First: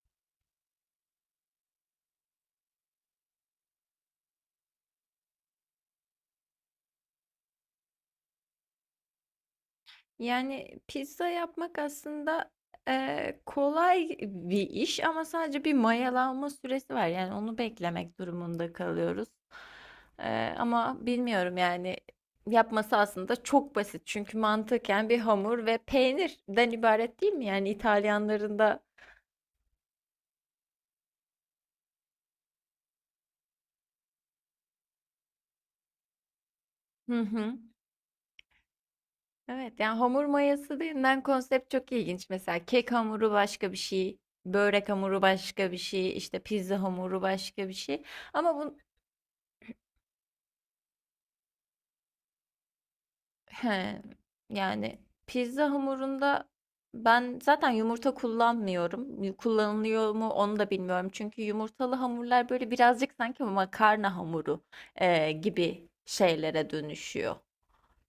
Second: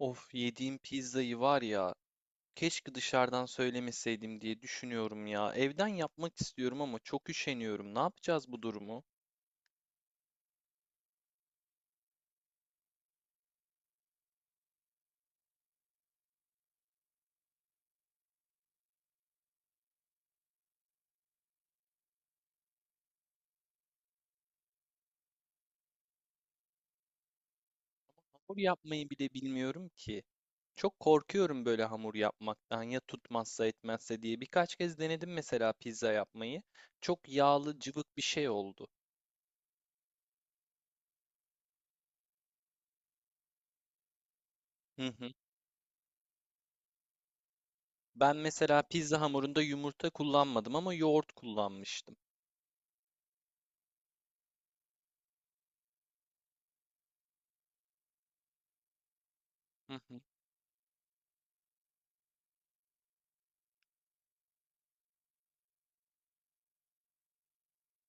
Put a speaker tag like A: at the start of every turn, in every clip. A: Of yediğim pizzayı var ya keşke dışarıdan söylemeseydim diye düşünüyorum ya. Evden yapmak istiyorum ama çok üşeniyorum. Ne yapacağız bu durumu?
B: Yani pizza yapmak aslında, kolay bir iş ama sadece bir mayalanma süresi var. Yani onu beklemek durumunda kalıyoruz. Ama bilmiyorum yani yapması aslında çok basit. Çünkü mantıken bir hamur ve peynirden ibaret değil mi? Yani İtalyanların
A: Hamur
B: da...
A: yapmayı bile bilmiyorum ki. Çok korkuyorum böyle hamur yapmaktan ya tutmazsa etmezse diye. Birkaç kez denedim mesela pizza yapmayı.
B: Hı
A: Çok
B: hı.
A: yağlı cıvık bir şey oldu.
B: Evet yani hamur mayası denilen konsept çok ilginç. Mesela kek hamuru başka bir şey, börek
A: Hı
B: hamuru
A: hı.
B: başka bir şey, işte pizza hamuru başka bir şey.
A: Ben
B: Ama bu,
A: mesela pizza hamurunda yumurta kullanmadım ama yoğurt kullanmıştım.
B: He, yani pizza hamurunda ben zaten yumurta kullanmıyorum.
A: Hı
B: Kullanılıyor
A: hı.
B: mu onu da bilmiyorum. Çünkü yumurtalı hamurlar böyle birazcık sanki makarna hamuru gibi şeylere dönüşüyor,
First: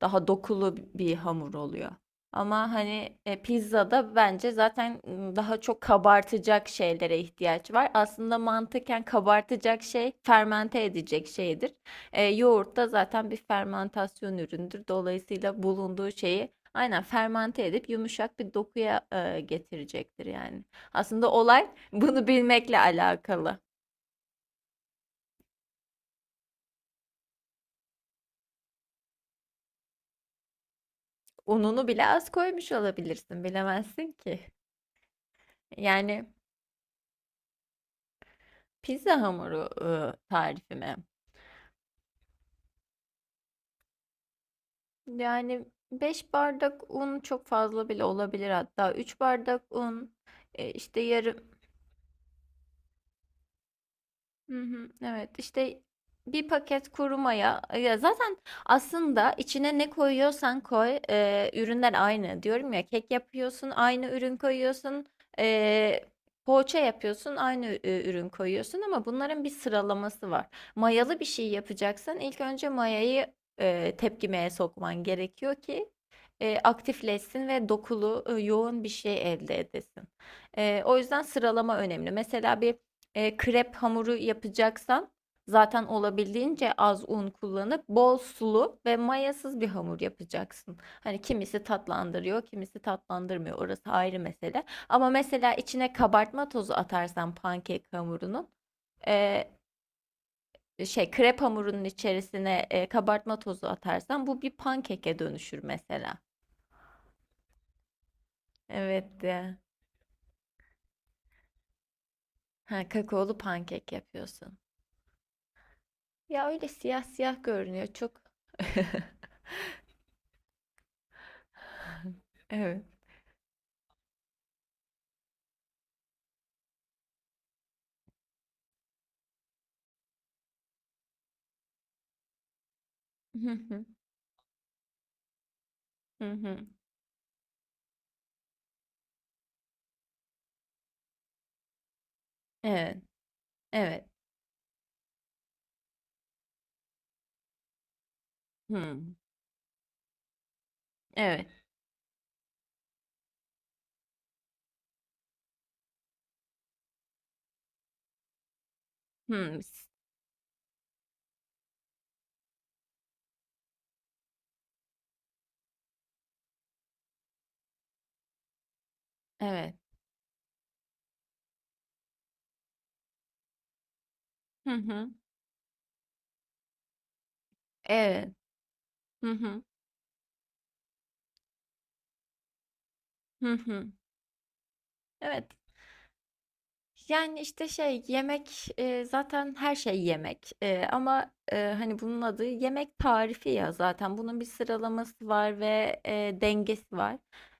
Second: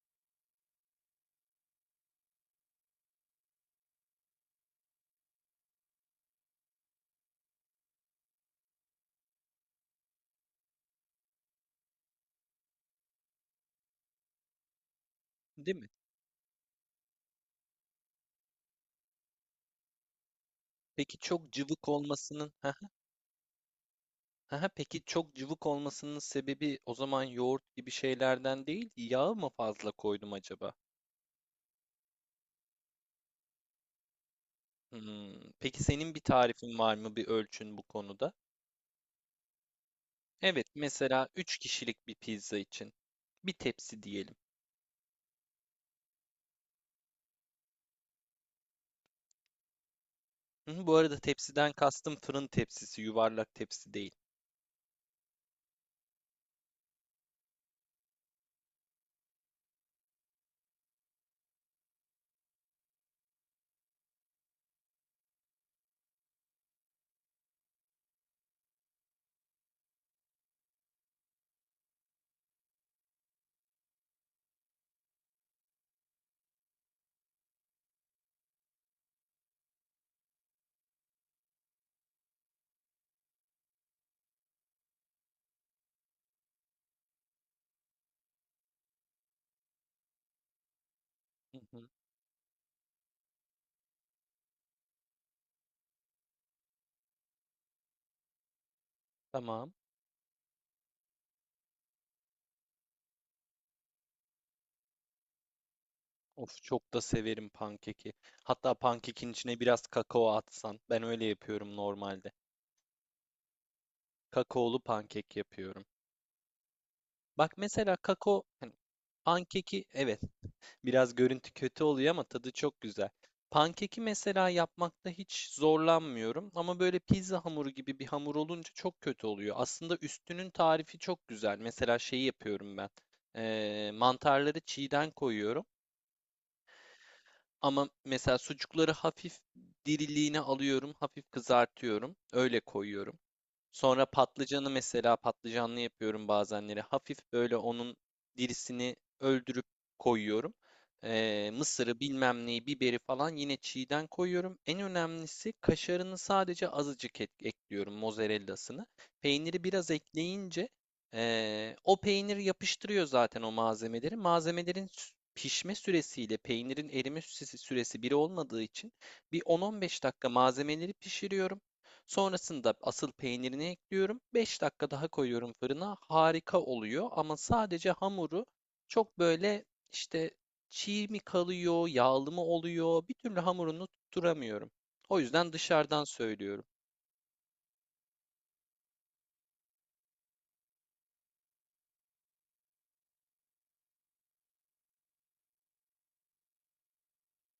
B: daha dokulu bir hamur oluyor. Ama hani pizzada bence zaten daha çok kabartacak şeylere ihtiyaç var. Aslında mantıken kabartacak şey fermente edecek şeydir. Yoğurt da zaten bir fermentasyon üründür. Dolayısıyla
A: Değil mi?
B: bulunduğu şeyi aynen fermente edip yumuşak bir dokuya getirecektir yani.
A: Peki
B: Aslında
A: çok
B: olay
A: cıvık
B: bunu
A: olmasının
B: bilmekle alakalı.
A: Aha, peki çok cıvık olmasının sebebi o zaman yoğurt gibi şeylerden değil, yağı mı fazla koydum acaba?
B: Ununu bile az koymuş olabilirsin, bilemezsin ki.
A: Hmm, Peki senin bir
B: Yani
A: tarifin var mı, bir ölçün bu konuda?
B: pizza hamuru,
A: Evet,
B: tarifi mi?
A: mesela 3 kişilik bir pizza için bir tepsi diyelim.
B: Yani 5 bardak un çok fazla bile olabilir hatta. 3 bardak un,
A: Hı hı, bu
B: işte
A: arada
B: yarım.
A: tepsiden kastım fırın tepsisi, yuvarlak tepsi değil.
B: Hı hı, evet işte bir paket kuru maya, ya zaten aslında içine ne koyuyorsan koy, ürünler aynı diyorum ya, kek yapıyorsun aynı ürün koyuyorsun, e, poğaça yapıyorsun aynı ürün koyuyorsun, ama bunların bir sıralaması var. Mayalı bir şey yapacaksan ilk önce mayayı tepkimeye sokman gerekiyor ki aktifleşsin ve dokulu, yoğun bir şey elde edesin. O yüzden sıralama önemli. Mesela bir krep hamuru yapacaksan zaten olabildiğince az un kullanıp bol sulu ve mayasız bir hamur yapacaksın. Hani
A: Hı
B: kimisi
A: hı,
B: tatlandırıyor, kimisi tatlandırmıyor. Orası ayrı mesele. Ama mesela içine kabartma tozu atarsan pankek hamurunun, e,
A: tamam.
B: krep hamurunun içerisine kabartma tozu atarsan bu bir pankeke dönüşür mesela.
A: Of, çok da severim pankeki. Hatta
B: Evet
A: pankekin
B: de.
A: içine biraz kakao atsan. Ben öyle yapıyorum normalde.
B: Ha, kakaolu pankek yapıyorsun.
A: Kakaolu pankek yapıyorum.
B: Ya öyle siyah siyah
A: Bak
B: görünüyor
A: mesela
B: çok.
A: kakao hani pankeki evet, biraz görüntü kötü oluyor ama tadı çok
B: Evet.
A: güzel. Pankeki mesela yapmakta hiç zorlanmıyorum ama böyle pizza hamuru gibi bir hamur olunca çok kötü oluyor. Aslında üstünün tarifi çok güzel. Mesela şeyi yapıyorum ben.
B: Hı hı.
A: Mantarları çiğden koyuyorum
B: Hı hı.
A: ama mesela sucukları hafif diriliğini alıyorum, hafif kızartıyorum. Öyle
B: Evet.
A: koyuyorum. Sonra
B: Evet.
A: patlıcanı mesela patlıcanlı yapıyorum bazenleri. Hafif böyle onun dirisini
B: Hı.
A: öldürüp koyuyorum.
B: Evet.
A: Mısırı bilmem neyi biberi falan yine çiğden koyuyorum. En önemlisi kaşarını sadece azıcık ekliyorum mozzarellasını.
B: Hı.
A: Peyniri biraz ekleyince o peynir yapıştırıyor zaten o malzemeleri. Malzemelerin pişme süresiyle peynirin erime süresi biri olmadığı için bir
B: Evet.
A: 10-15 dakika malzemeleri pişiriyorum. Sonrasında asıl peynirini ekliyorum. 5
B: Hı
A: dakika daha
B: hı.
A: koyuyorum fırına. Harika oluyor ama sadece
B: Evet.
A: hamuru çok
B: Hı hı.
A: böyle işte çiğ mi kalıyor, yağlı mı oluyor bir türlü
B: Hı hı.
A: hamurunu tutturamıyorum. O
B: Evet.
A: yüzden dışarıdan söylüyorum.
B: Yani, işte, şey, yemek, zaten her şey yemek, ama, hani, bunun adı yemek tarifi ya zaten. Bunun bir sıralaması var ve, dengesi var.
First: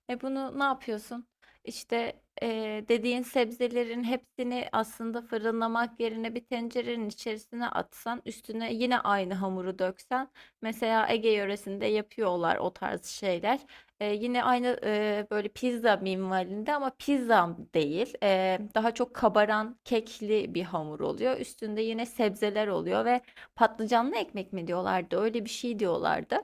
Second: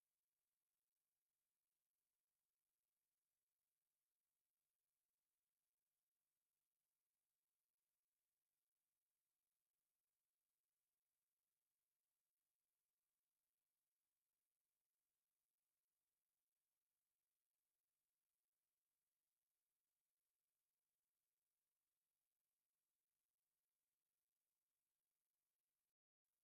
B: Bunu ne yapıyorsun? İşte, dediğin sebzelerin hepsini aslında fırınlamak yerine bir tencerenin içerisine atsan, üstüne yine aynı hamuru döksen, mesela Ege yöresinde yapıyorlar o tarz şeyler. Yine aynı, böyle pizza minvalinde ama pizza değil. Daha çok kabaran kekli bir hamur oluyor. Üstünde yine sebzeler oluyor ve patlıcanlı ekmek mi diyorlardı? Öyle bir şey diyorlardı.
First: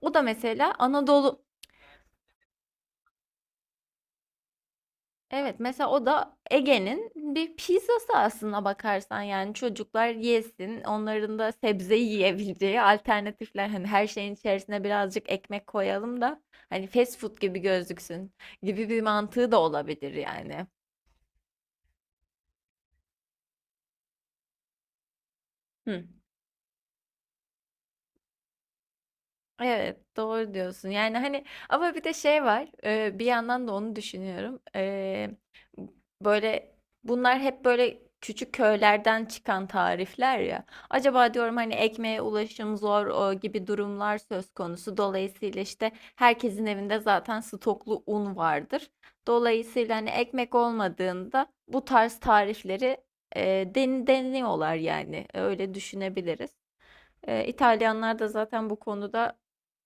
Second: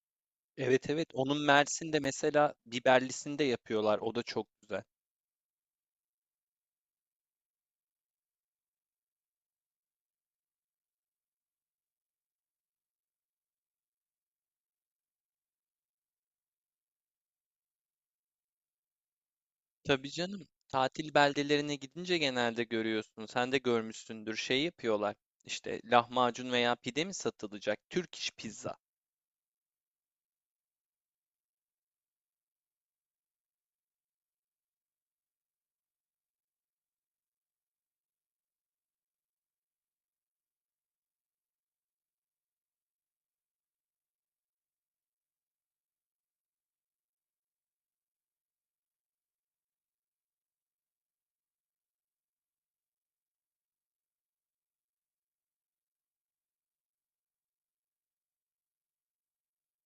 B: O da mesela
A: Evet, evet, onun
B: Anadolu...
A: Mersin'de mesela biberlisinde yapıyorlar. O da çok güzel.
B: Evet, mesela o da Ege'nin bir pizzası aslında bakarsan, yani çocuklar yesin, onların da sebze yiyebileceği alternatifler, hani her şeyin içerisine birazcık ekmek koyalım da hani fast food gibi gözüksün gibi bir mantığı da
A: Tabii
B: olabilir
A: canım.
B: yani.
A: Tatil beldelerine gidince genelde görüyorsun. Sen de görmüşsündür. Şey yapıyorlar. İşte
B: Hı.
A: lahmacun veya pide mi satılacak? Türk iş pizza.
B: Evet, doğru diyorsun yani, hani ama bir de şey var, bir yandan da onu düşünüyorum. Böyle, bunlar hep böyle küçük köylerden çıkan tarifler ya. Acaba diyorum, hani ekmeğe ulaşım zor, o gibi durumlar söz konusu. Dolayısıyla işte herkesin evinde zaten stoklu un vardır. Dolayısıyla hani ekmek olmadığında bu tarz tarifleri deniyorlar yani. Öyle düşünebiliriz. İtalyanlar da zaten bu konuda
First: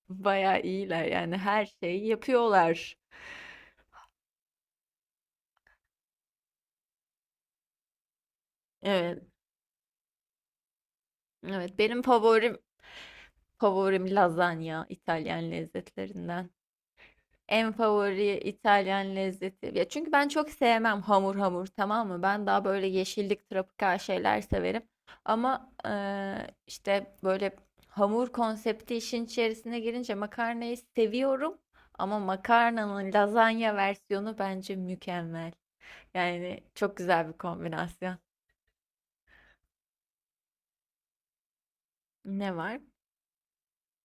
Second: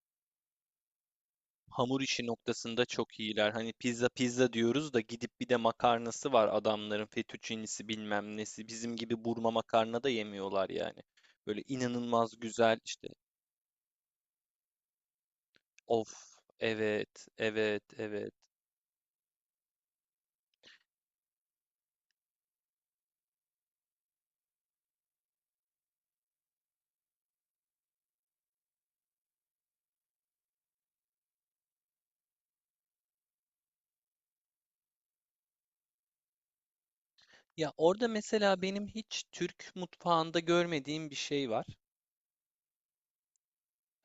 B: bayağı iyiler yani, her
A: Hamur
B: şeyi
A: işi noktasında
B: yapıyorlar.
A: çok iyiler. Hani pizza pizza diyoruz da gidip bir de makarnası var adamların fettuccinisi bilmem nesi. Bizim
B: Evet.
A: gibi burma makarna da yemiyorlar yani. Böyle
B: Evet, benim
A: inanılmaz
B: favorim
A: güzel işte.
B: favorim lazanya İtalyan
A: Of,
B: lezzetlerinden.
A: evet,
B: En
A: evet, evet.
B: favori İtalyan lezzeti. Ya çünkü ben çok sevmem hamur hamur, tamam mı? Ben daha böyle yeşillik, tropikal şeyler severim. Ama işte böyle hamur konsepti işin içerisine girince makarnayı seviyorum. Ama makarnanın lazanya versiyonu bence mükemmel. Yani çok güzel bir
A: Ya orada
B: kombinasyon.
A: mesela benim hiç Türk mutfağında görmediğim bir şey var.
B: Ne var?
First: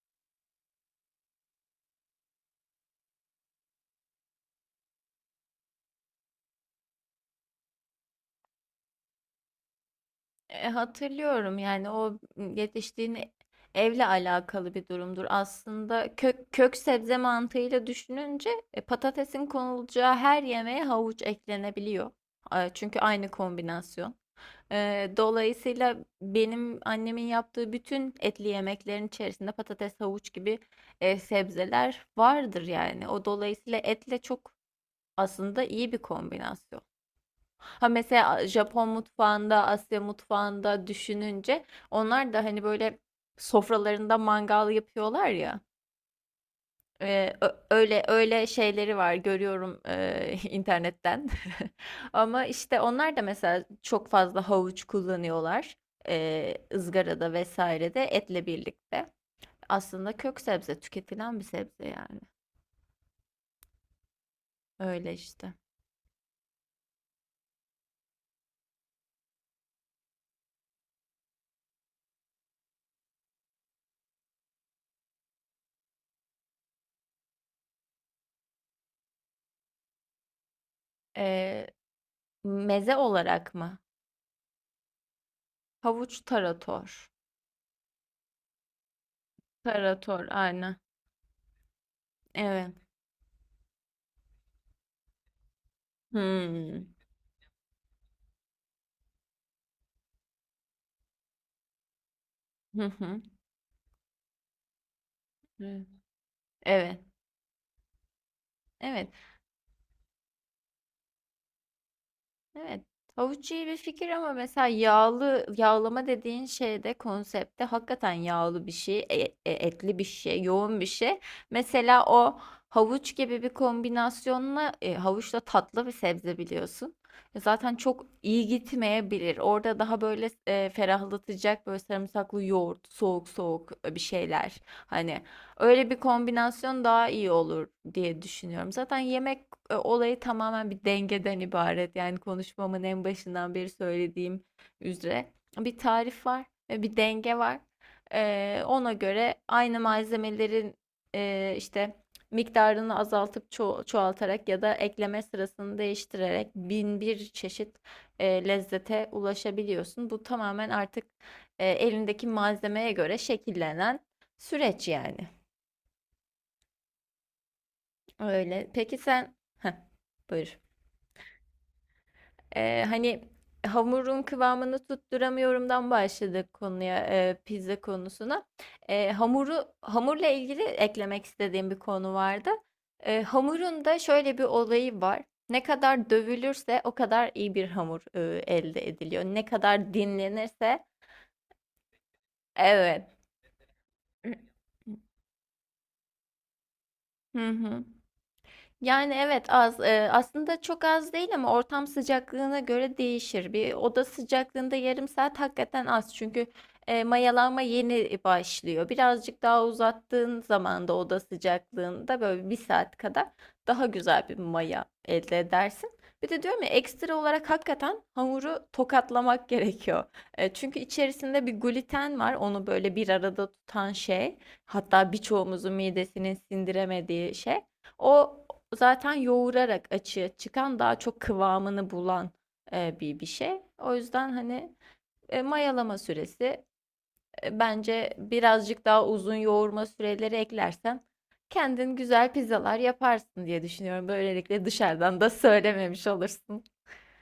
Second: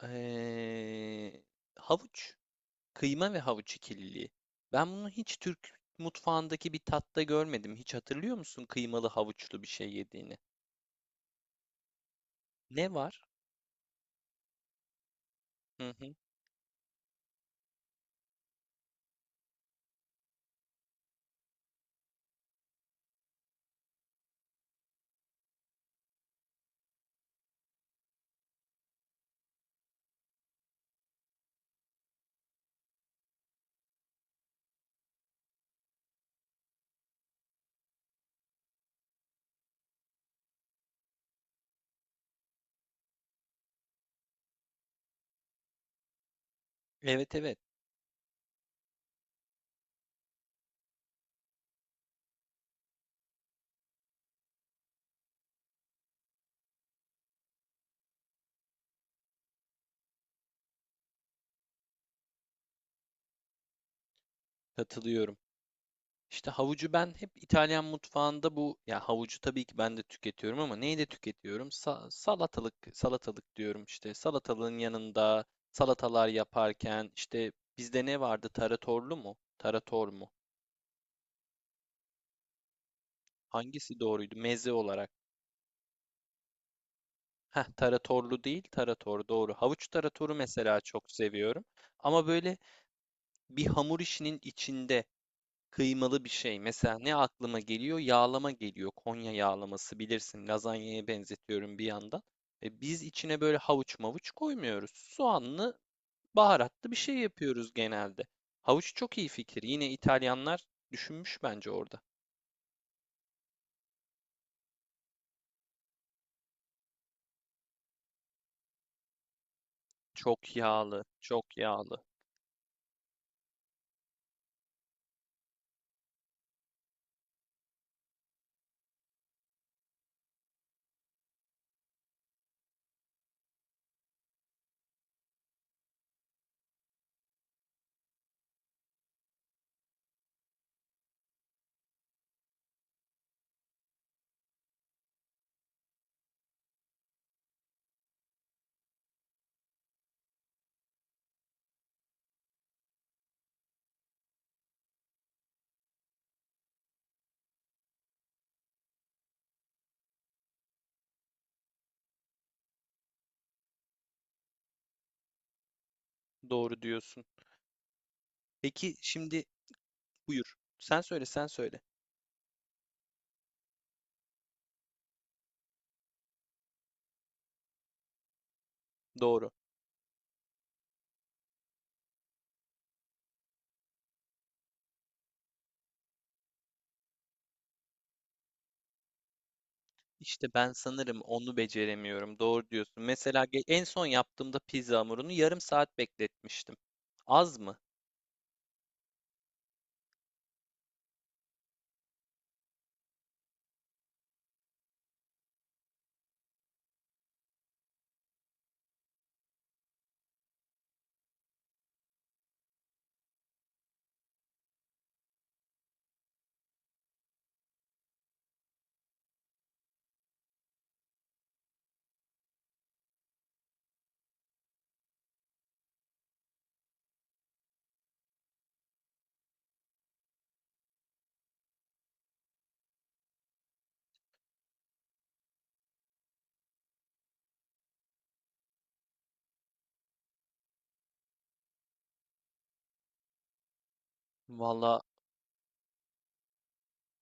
A: Ee, havuç, kıyma ve havuç ikililiği. Ben bunu hiç Türk mutfağındaki bir tatta görmedim. Hiç hatırlıyor musun kıymalı havuçlu bir şey yediğini?
B: Hatırlıyorum yani, o
A: Ne
B: yetiştiğin
A: var?
B: evle alakalı bir durumdur.
A: Hı
B: Aslında
A: hı.
B: kök sebze mantığıyla düşününce patatesin konulacağı her yemeğe havuç eklenebiliyor. Çünkü aynı kombinasyon. E, Dolayısıyla benim annemin yaptığı bütün etli yemeklerin içerisinde patates, havuç gibi sebzeler vardır yani. O dolayısıyla etle çok aslında iyi bir kombinasyon. Ha, mesela Japon mutfağında, Asya mutfağında düşününce onlar da hani böyle sofralarında mangal yapıyorlar ya.
A: Evet, evet,
B: Öyle öyle şeyleri var, görüyorum internetten. Ama işte onlar da mesela çok fazla havuç kullanıyorlar, ızgarada vesairede etle birlikte. Aslında kök sebze tüketilen bir sebze yani. Öyle
A: katılıyorum.
B: işte.
A: İşte havucu ben hep İtalyan mutfağında bu ya havucu tabii ki ben de tüketiyorum ama neyi de tüketiyorum? Salatalık salatalık diyorum işte salatalığın yanında salatalar yaparken işte bizde ne vardı? Taratorlu mu? Tarator mu?
B: Ee, Meze olarak mı?
A: Hangisi doğruydu? Meze olarak.
B: Havuç tarator.
A: Heh, taratorlu değil, tarator doğru. Havuç
B: Tarator
A: taratoru
B: aynen.
A: mesela çok seviyorum. Ama böyle
B: Evet.
A: bir hamur işinin içinde kıymalı bir şey.
B: Hımm.
A: Mesela ne aklıma geliyor? Yağlama geliyor. Konya yağlaması bilirsin. Lazanyaya benzetiyorum bir yandan.
B: Hı
A: Biz
B: hı.
A: içine böyle havuç mavuç koymuyoruz. Soğanlı,
B: Evet.
A: baharatlı bir
B: Evet.
A: şey yapıyoruz genelde. Havuç
B: Evet,
A: çok iyi fikir. Yine İtalyanlar düşünmüş bence orada.
B: evet. Havuç iyi bir fikir ama mesela yağlı, yağlama dediğin şeyde konsepte hakikaten yağlı bir şey, etli bir şey,
A: Çok
B: yoğun bir
A: yağlı,
B: şey.
A: çok yağlı.
B: Mesela o havuç gibi bir kombinasyonla, havuçla tatlı bir sebze biliyorsun. Zaten çok iyi gitmeyebilir. Orada daha böyle ferahlatacak böyle sarımsaklı yoğurt, soğuk soğuk bir şeyler. Hani öyle bir kombinasyon daha iyi olur diye düşünüyorum. Zaten yemek olayı tamamen bir dengeden ibaret. Yani konuşmamın en başından beri söylediğim üzere, bir tarif var ve bir denge var. Ona göre aynı malzemelerin işte miktarını azaltıp çoğaltarak ya da ekleme sırasını değiştirerek bin bir çeşit lezzete ulaşabiliyorsun. Bu tamamen artık elindeki malzemeye göre şekillenen süreç yani.
A: Doğru diyorsun.
B: Öyle.
A: Peki
B: Peki sen...
A: şimdi
B: Heh,
A: buyur.
B: buyur.
A: Sen söyle, sen söyle.
B: Hani hamurun kıvamını tutturamıyorumdan başladık konuya, pizza konusuna.
A: Doğru.
B: Hamuru Hamurla ilgili eklemek istediğim bir konu vardı. Hamurun da şöyle bir olayı var. Ne kadar dövülürse o kadar iyi bir hamur, elde ediliyor. Ne kadar
A: İşte ben
B: dinlenirse...
A: sanırım onu beceremiyorum. Doğru diyorsun.
B: Evet.
A: Mesela en son yaptığımda pizza hamurunu yarım saat bekletmiştim.
B: Hı
A: Az mı?
B: hı. Yani evet, az, aslında çok az değil ama ortam sıcaklığına göre değişir. Bir oda sıcaklığında yarım saat hakikaten az, çünkü mayalanma yeni başlıyor. Birazcık daha uzattığın zaman da oda sıcaklığında böyle bir saat kadar daha güzel bir maya elde edersin. Bir de diyorum ya, ekstra olarak hakikaten hamuru tokatlamak gerekiyor. Çünkü içerisinde bir gluten var, onu böyle bir arada tutan şey. Hatta birçoğumuzun midesinin sindiremediği şey. O zaten yoğurarak açığa çıkan, daha çok kıvamını bulan bir şey. O yüzden hani mayalama süresi, bence birazcık daha uzun yoğurma süreleri eklersen kendin güzel pizzalar yaparsın diye düşünüyorum. Böylelikle
A: Valla
B: dışarıdan da söylememiş olursun.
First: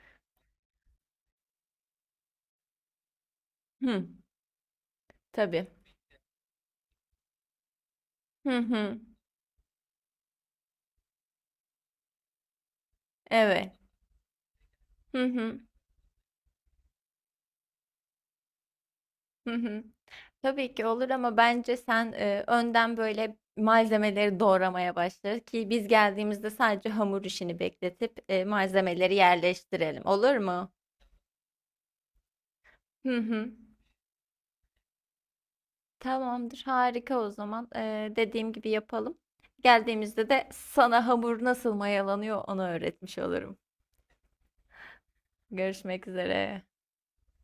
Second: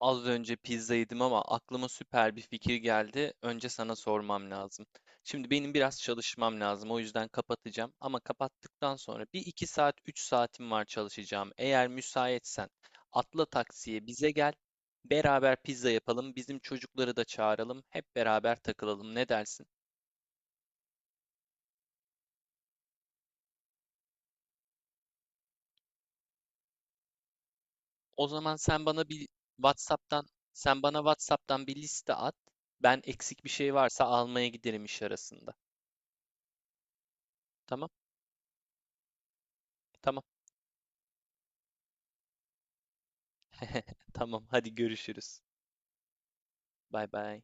A: az önce pizza yedim ama aklıma süper bir fikir geldi. Önce sana
B: Hı,
A: sormam lazım. Şimdi
B: tabii.
A: benim biraz çalışmam lazım. O yüzden kapatacağım. Ama
B: Hı
A: kapattıktan
B: hı.
A: sonra bir iki saat, 3 saatim var çalışacağım. Eğer müsaitsen atla
B: Evet.
A: taksiye bize gel.
B: Hı hı.
A: Beraber pizza yapalım. Bizim çocukları da çağıralım. Hep beraber takılalım. Ne
B: Hı
A: dersin?
B: hı. Tabii ki olur ama bence sen önden böyle malzemeleri doğramaya başla ki biz geldiğimizde sadece hamur işini bekletip
A: O zaman
B: malzemeleri yerleştirelim.
A: WhatsApp'tan
B: Olur mu?
A: sen bana WhatsApp'tan bir liste at. Ben
B: Hı
A: eksik bir
B: hı.
A: şey varsa almaya giderim iş arasında.
B: Tamamdır, harika o zaman.
A: Tamam?
B: Dediğim gibi yapalım.
A: Tamam.
B: Geldiğimizde de sana hamur nasıl mayalanıyor, onu öğretmiş olurum.
A: Tamam. Hadi görüşürüz.
B: Görüşmek üzere.
A: Bay bay.